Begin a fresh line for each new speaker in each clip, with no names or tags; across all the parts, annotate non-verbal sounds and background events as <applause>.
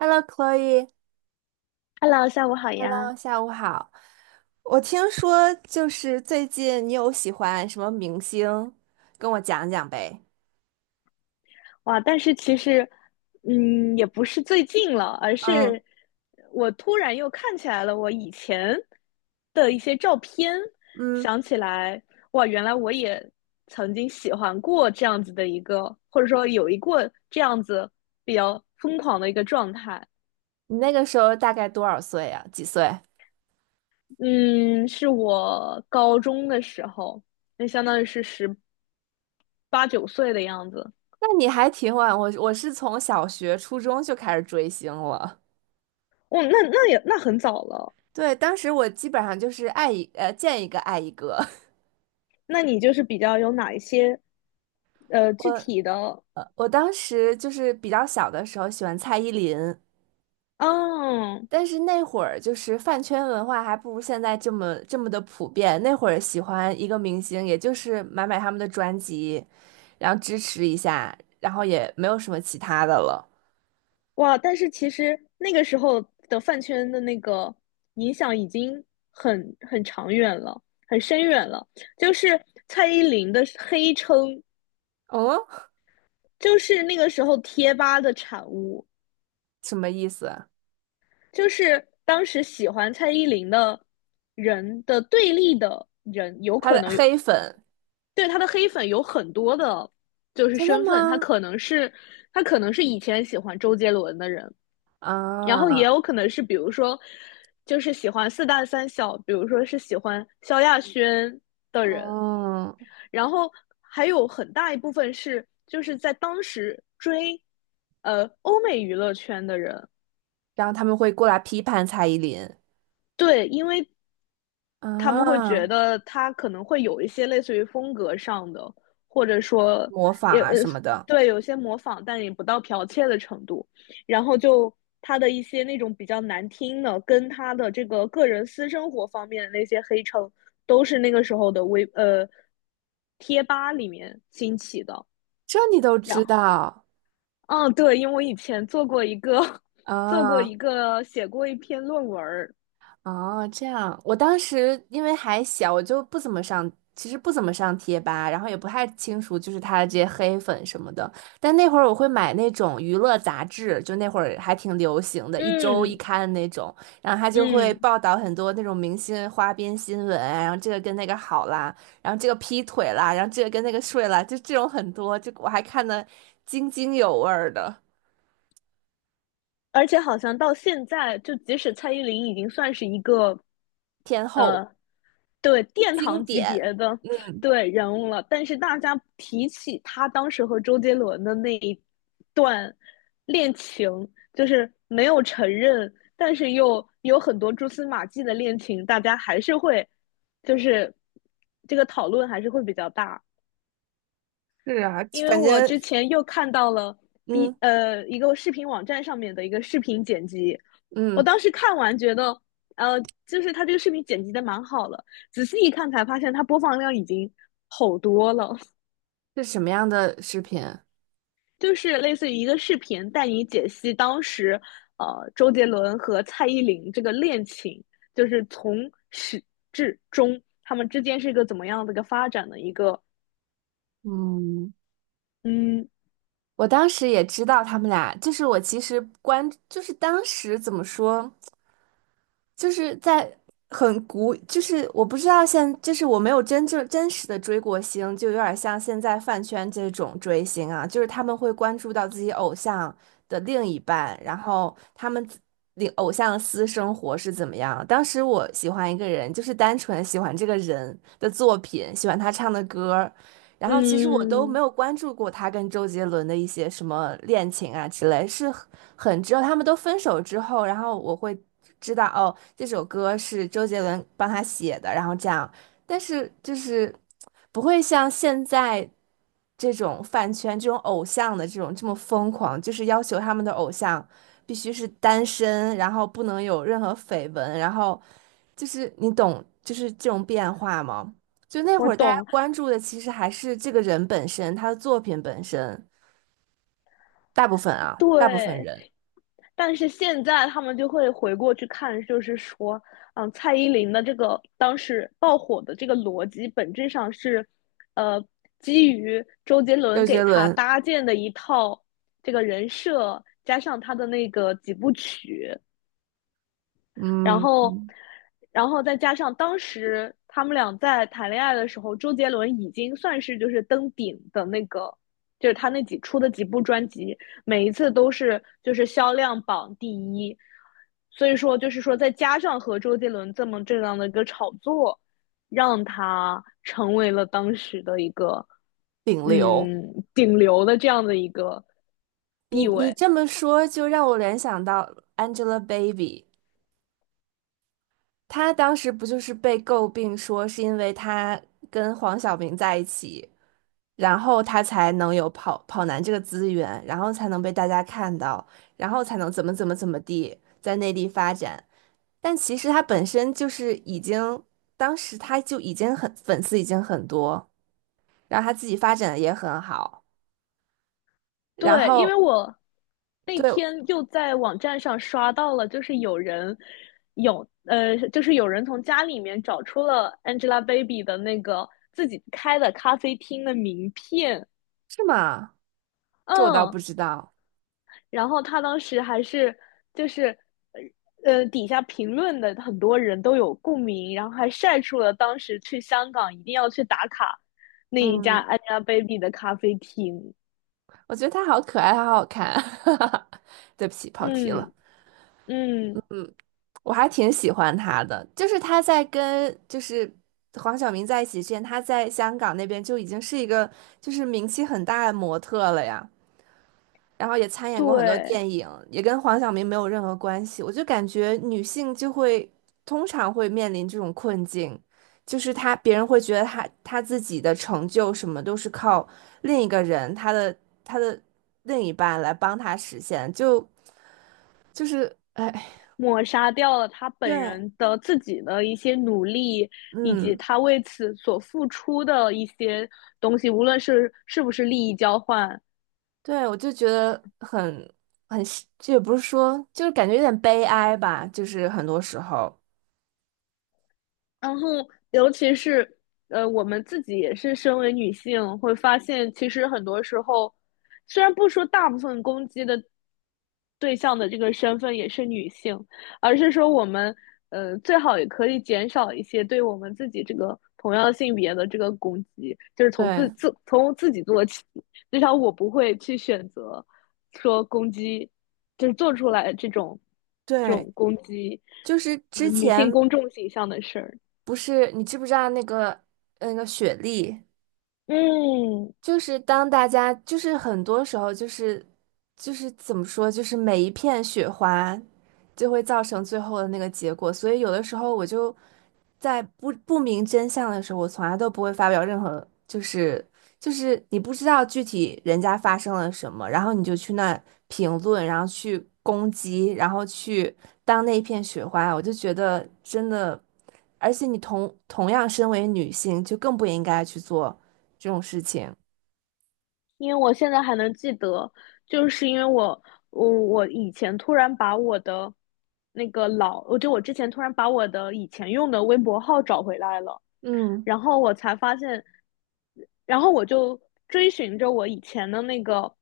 Hello, Chloe,Hello,
Hello，下午好呀！
下午好。我听说就是最近你有喜欢什么明星，跟我讲讲呗。
哇，但是其实，也不是最近了，而
嗯
是我突然又看起来了我以前的一些照片，
嗯，
想起来，哇，原来我也曾经喜欢过这样子的一个，或者说有一过这样子比较疯狂的一个状态。
你那个时候大概多少岁呀？几岁？
嗯，是我高中的时候，那相当于是十八九岁的样子。
那你还挺晚，我是从小学、初中就开始追星了。
哦，那很早了。
对，当时我基本上就是见一个爱一个。
那你就是比较有哪一些
<laughs> 我
具体的？
我当时就是比较小的时候喜欢蔡依林，
嗯，
但是那会儿就是饭圈文化还不如现在这么的普遍。那会儿喜欢一个明星，也就是买他们的专辑，然后支持一下，然后也没有什么其他的了。
哇！但是其实那个时候的饭圈的那个影响已经很长远了，很深远了。就是蔡依林的黑称，
哦，
就是那个时候贴吧的产物，
什么意思？
就是当时喜欢蔡依林的人的对立的人，有
他
可
的
能有
黑粉，
对他的黑粉有很多的，就是
真的
身份，他
吗？
可能是他可能是以前喜欢周杰伦的人，然后也
啊，
有可能是比如说就是喜欢四大三小，比如说是喜欢萧亚轩的人，
嗯，
然后还有很大一部分是就是在当时追欧美娱乐圈的人。
然后他们会过来批判蔡依林
对，因为他们会觉
啊，
得他可能会有一些类似于风格上的，或者说
模仿
也
啊什么的，
对有些模仿，但也不到剽窃的程度。然后就他的一些那种比较难听的，跟他的这个个人私生活方面的那些黑称，都是那个时候的贴吧里面兴起的。
这你都
然
知
后，
道
嗯，对，因为我以前做过一个 <laughs> 做过
啊？
一个写过一篇论文儿，
哦，这样，我当时因为还小，我就不怎么上，其实不怎么上贴吧，然后也不太清楚就是他的这些黑粉什么的。但那会儿我会买那种娱乐杂志，就那会儿还挺流行的，一周一
嗯
刊的那种，然后他就会
嗯。
报道很多那种明星花边新闻啊然后这个跟那个好啦，然后这个劈腿啦，然后这个跟那个睡啦，就这种很多，就我还看的津津有味儿的
而且好像到现在，就即使蔡依林已经算是一个，
天后
呃，对殿
经
堂级
典，
别的
嗯。
对人物了，但是大家提起她当时和周杰伦的那一段恋情，就是没有承认，但是又有很多蛛丝马迹的恋情，大家还是会，就是这个讨论还是会比较大。
是啊，
因为
反
我
正。
之前又看到了 B
嗯
一个视频网站上面的一个视频剪辑，我
嗯。
当时看完觉得，呃，就是他这个视频剪辑的蛮好了，仔细一看才发现他播放量已经好多了，
是什么样的视频？
就是类似于一个视频带你解析当时周杰伦和蔡依林这个恋情，就是从始至终他们之间是一个怎么样的一个发展的一个，
嗯，
嗯
我当时也知道他们俩，就是我其实关，就是当时怎么说，就是在很古，就是我不知道现，就是我没有真正真实的追过星，就有点像现在饭圈这种追星啊，就是他们会关注到自己偶像的另一半，然后他们自。领偶像的私生活是怎么样？当时我喜欢一个人，就是单纯喜欢这个人的作品，喜欢他唱的歌，然后其实我都没
嗯，
有关注过他跟周杰伦的一些什么恋情啊之类，是很只有他们都分手之后，然后我会知道哦，这首歌是周杰伦帮他写的，然后这样，但是就是不会像现在这种饭圈、这种偶像的这种这么疯狂，就是要求他们的偶像必须是单身，然后不能有任何绯闻，然后就是你懂，就是这种变化吗？就那
我
会儿大家
懂，
关注的其实还是这个人本身，他的作品本身，大部分啊，大部分
对，
人，
但是现在他们就会回过去看，就是说，嗯，蔡依林的这个当时爆火的这个逻辑，本质上是，呃，基于周杰伦
周杰
给他
伦，
搭建的一套这个人设，加上他的那个几部曲，然
嗯，
后，然后再加上当时他们俩在谈恋爱的时候，周杰伦已经算是就是登顶的那个，就是他那几出的几部专辑，每一次都是就是销量榜第一。所以说，就是说再加上和周杰伦这么这样的一个炒作，让他成为了当时的一个
顶流。
嗯顶流的这样的一个
你
地
你
位。
这么说，就让我联想到 Angelababy,她当时不就是被诟病说是因为她跟黄晓明在一起，然后她才能有跑男这个资源，然后才能被大家看到，然后才能怎么怎么怎么地在内地发展。但其实他本身就是已经，当时他就已经很粉丝已经很多，然后他自己发展的也很好，然
对，因为
后
我那
对，
天又在网站上刷到了，就是有人有呃，就是有人从家里面找出了 Angelababy 的那个自己开的咖啡厅的名片，
是吗？这我倒
嗯，
不知道。
然后他当时还是就是底下评论的很多人都有共鸣，然后还晒出了当时去香港一定要去打卡那一家
嗯，
Angelababy 的咖啡厅，
我觉得他好可爱，他好好看。<laughs> 对不起，跑题了。
嗯嗯，
我还挺喜欢他的，就是他在跟就是黄晓明在一起之前，他在香港那边就已经是一个就是名气很大的模特了呀。然后也参演过很多
对。
电影，也跟黄晓明没有任何关系。我就感觉女性就会通常会面临这种困境，就是她别人会觉得她自己的成就什么都是靠另一个人，她的另一半来帮她实现，就就是哎，
抹杀掉了他本
对，
人的自己的一些努力，以及
嗯，
他为此所付出的一些东西，无论是是不是利益交换，
对，我就觉得很，这也不是说，就是感觉有点悲哀吧，就是很多时候，
然后，尤其是我们自己也是身为女性，会发现其实很多时候，虽然不说大部分攻击的对象的这个身份也是女性，而是说我们最好也可以减少一些对我们自己这个同样性别的这个攻击，就是
对
从自己做起。至少我不会去选择说攻击，就是做出来这种
对。
攻击
就是之
女性
前，
公众形象的事儿。
不是，你知不知道那个那个雪莉？
嗯，
就是当大家，就是很多时候，就是就是怎么说，就是每一片雪花就会造成最后的那个结果。所以有的时候我就在不明真相的时候，我从来都不会发表任何，就是就是你不知道具体人家发生了什么，然后你就去那评论，然后去攻击，然后去当那一片雪花，我就觉得真的，而且你同样身为女性，就更不应该去做这种事情。
因为我现在还能记得，就是因为我以前突然把我的那个老，我就我之前突然把我的以前用的微博号找回来了。
嗯
然后我才发现，然后我就追寻着我以前的那个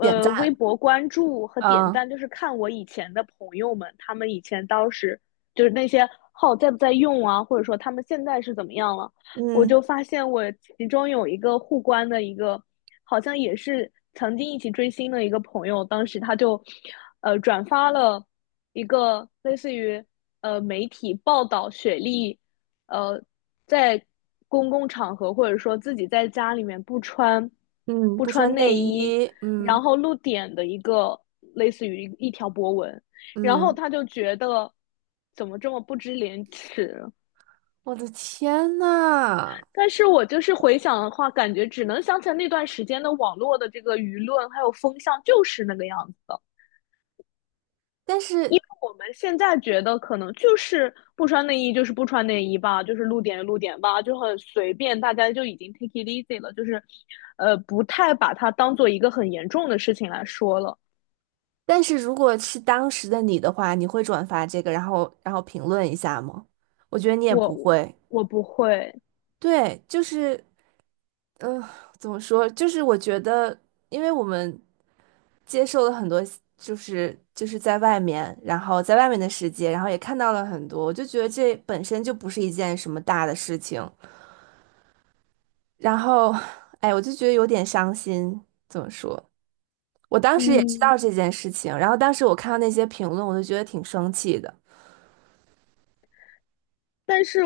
点
微
赞，
博关注和点
啊，
赞，就是看我以前的朋友们，他们以前当时就是那些号在不在用啊，或者说他们现在是怎么样了，我就
嗯，
发现我其中有一个互关的一个，好像也是曾经一起追星的一个朋友，当时他就转发了一个类似于媒体报道雪莉。呃，在公共场合或者说自己在家里面不穿
嗯，
不
不
穿
穿
内
内
衣，
衣，
然
嗯
后露点的一个类似于一条博文，然后
嗯，
他就觉得怎么这么不知廉耻？
我的天呐！
但是我就是回想的话，感觉只能想起来那段时间的网络的这个舆论还有风向就是那个样子的。
但
因
是
为我们现在觉得可能就是不穿内衣就是不穿内衣吧，就是露点露点吧，就很随便，大家就已经 take it easy 了，就是，不太把它当做一个很严重的事情来说了。
但是，如果是当时的你的话，你会转发这个，然后然后评论一下吗？我觉得你也
我
不会。
我不会，
对，就是嗯、呃怎么说？就是我觉得，因为我们接受了很多，就是就是在外面，然后在外面的世界，然后也看到了很多，我就觉得这本身就不是一件什么大的事情。然后，哎，我就觉得有点伤心。怎么说？我当时也知
嗯，
道这件事情，然后当时我看到那些评论，我就觉得挺生气的。
但是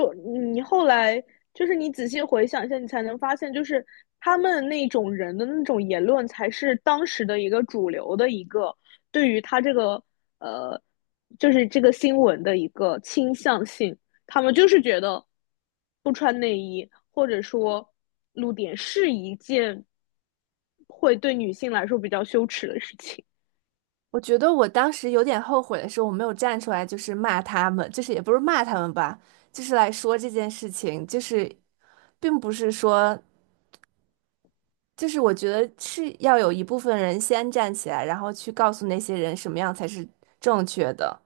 你后来就是你仔细回想一下，你才能发现，就是他们那种人的那种言论，才是当时的一个主流的一个对于他这个呃，就是这个新闻的一个倾向性。他们就是觉得不穿内衣或者说露点是一件会对女性来说比较羞耻的事情。
我觉得我当时有点后悔的是，我没有站出来，就是骂他们，就是也不是骂他们吧，就是来说这件事情，就是并不是说。就是我觉得是要有一部分人先站起来，然后去告诉那些人什么样才是正确的。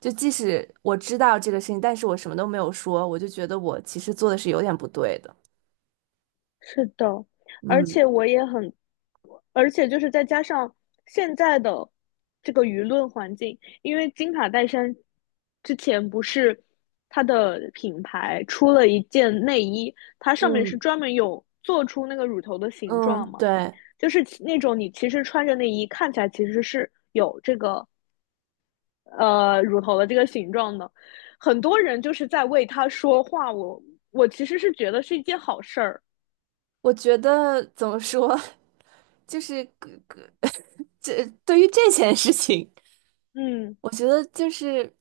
就即使我知道这个事情，但是我什么都没有说，我就觉得我其实做的是有点不对的。
是的，而
嗯，
且我也很，而且就是再加上现在的这个舆论环境，因为金卡戴珊之前不是它的品牌出了一件内衣，它上面是
嗯，
专门有做出那个乳头的形状
嗯，
嘛，
对，
就是其那种你其实穿着内衣看起来其实是有这个乳头的这个形状的，很多人就是在为它说话，我其实是觉得是一件好事儿，
我觉得怎么说，<laughs> 就是 <laughs> 这对于这件事情，
嗯。
我觉得就是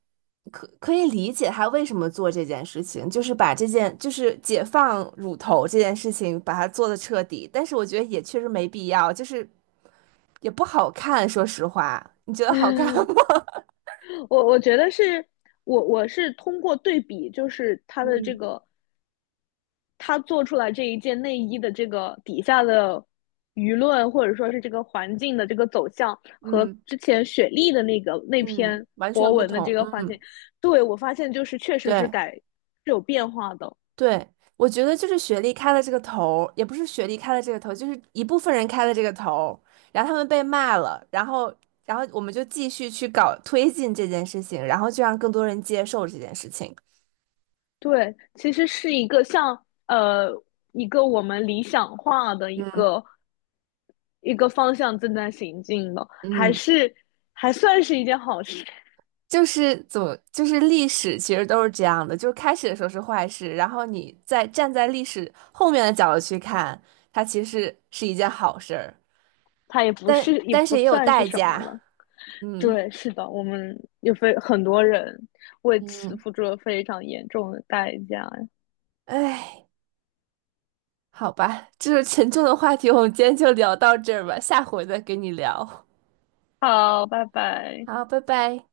可以理解他为什么做这件事情，就是把这件就是解放乳头这件事情把它做的彻底，但是我觉得也确实没必要，就是也不好看，说实话，你觉得好看吗？
<laughs>
<laughs>
我觉得是我是通过对比，就是他的这
嗯，
个他做出来这一件内衣的这个底下的舆论，或者说是这个环境的这个走向，和
嗯
之前雪莉的那个那
嗯，
篇
完全
博
不
文的这
同，
个环
嗯，
境，对我发现就是确实是
对。
有变化的。
对，我觉得就是学历开了这个头儿也不是学历开了这个头儿就是一部分人开了这个头儿然后他们被骂了，然后，然后我们就继续去搞推进这件事情，然后就让更多人接受这件事情。
对，其实是一个像一个我们理想化的一
嗯，
个一个方向正在行进的，还
嗯，
是还算是一件好事。
就是怎么，就是历史其实都是这样的，就是开始的时候是坏事，然后你再站在历史后面的角度去看，它其实是一件好事儿，
它也不
但
是也
但
不
是也有
算是
代
什么了。
价。嗯，
对，是的，我们有非很多人为此
嗯，
付出了非常严重的代价。
哎。好吧，这是沉重的话题，我们今天就聊到这儿吧，下回再跟你聊。
好，拜拜。
好，拜拜。